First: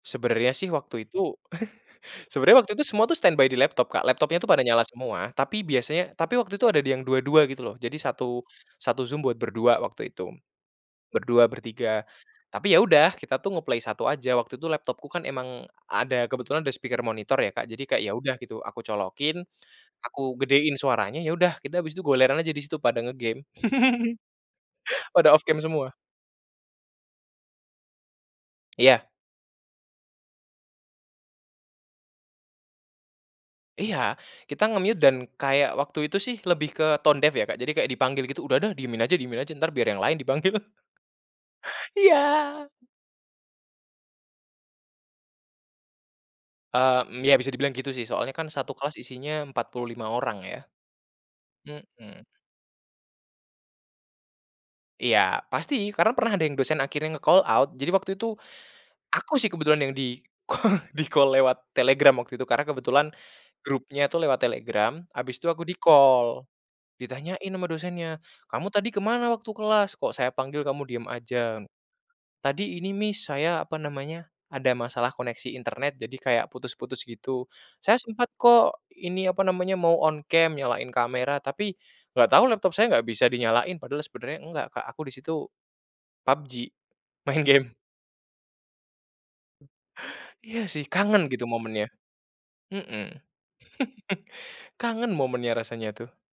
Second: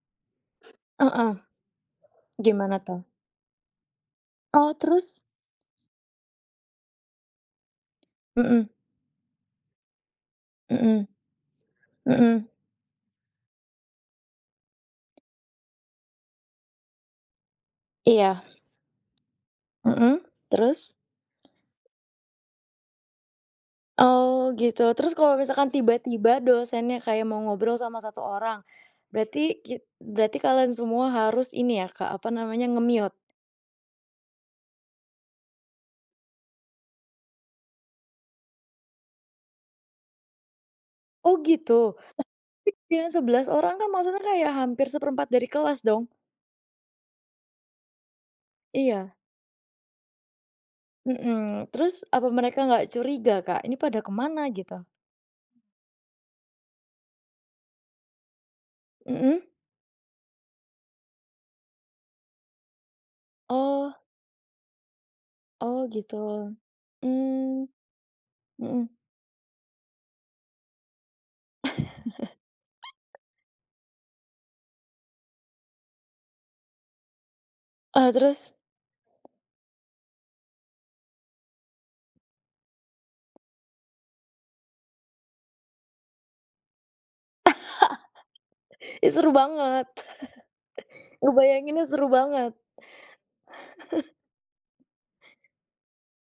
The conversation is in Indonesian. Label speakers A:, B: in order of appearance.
A: Sebenarnya sih waktu
B: Heeh.
A: itu, sebenarnya waktu
B: Gimana
A: itu
B: tuh?
A: semua tuh standby di laptop Kak, laptopnya tuh pada
B: Oh
A: nyala
B: terus?
A: semua. Tapi biasanya tapi waktu itu ada yang 2- 2 gitu loh, jadi satu
B: Mhm.
A: satu Zoom buat berdua waktu itu.
B: Mhm.
A: Berdua, bertiga,
B: Mhm.
A: tapi ya udah kita tuh nge-play 1 aja, waktu itu laptopku kan emang ada kebetulan ada speaker monitor ya Kak, jadi kayak ya udah
B: Iya.
A: gitu, aku colokin,
B: Mhm,
A: aku gedein
B: terus?
A: suaranya, ya udah, kita habis itu goleran aja di situ pada nge-game.
B: Oh, gitu, terus
A: Pada
B: kalau
A: off cam
B: misalkan
A: semua.
B: tiba-tiba dosennya kayak mau ngobrol sama 1 orang,
A: Iya.
B: berarti ki berarti kalian semua harus ini ya Kak, apa namanya, nge-mute?
A: Iya. kita nge-mute dan kayak waktu itu sih lebih ke tone deaf ya, jadi kayak dipanggil gitu, "udah dah diemin aja diemin aja, ntar biar yang lain dipanggil".
B: Oh gitu,
A: Iya.
B: lah, tapi yang 11 orang kan maksudnya kayak hampir 1/4 dari kelas dong.
A: E mmm, ya bisa dibilang gitu sih, soalnya kan 1 kelas
B: Iya.
A: isinya 45 orang ya.
B: Mhm. terus,
A: Mhm.
B: apa mereka nggak curiga Kak ini pada kemana, gitu?
A: Iya, pasti, karena pernah ada yang dosen akhirnya nge-call out. Jadi waktu itu, aku sih
B: Mhm.
A: kebetulan yang di-call, di-call lewat Telegram waktu itu. Karena kebetulan,
B: Oh.
A: grupnya lewat Telegram, habis itu aku
B: Oh gitu,
A: di-call. Ditanyain sama
B: mmm.
A: dosennya, "Kamu
B: Mhm.
A: tadi kemana waktu kelas? kok saya panggil kamu diem aja?" "Tadi ini Miss saya, apa namanya, ada masalah koneksi internet, jadi kayak putus-putus gitu, saya
B: E
A: sempat
B: terus?
A: kok, ini, apa namanya, mau on cam, nyalain kamera, tapi, nggak tau laptop saya nggak bisa dinyalain," padahal sebenarnya enggak Kak aku di situ PUBG, main game.
B: Ih, seru banget.
A: Iya sih, kangen gitu
B: Ngebayanginnya
A: momennya.
B: seru banget.
A: Mhm. Kangen momennya rasanya tuh.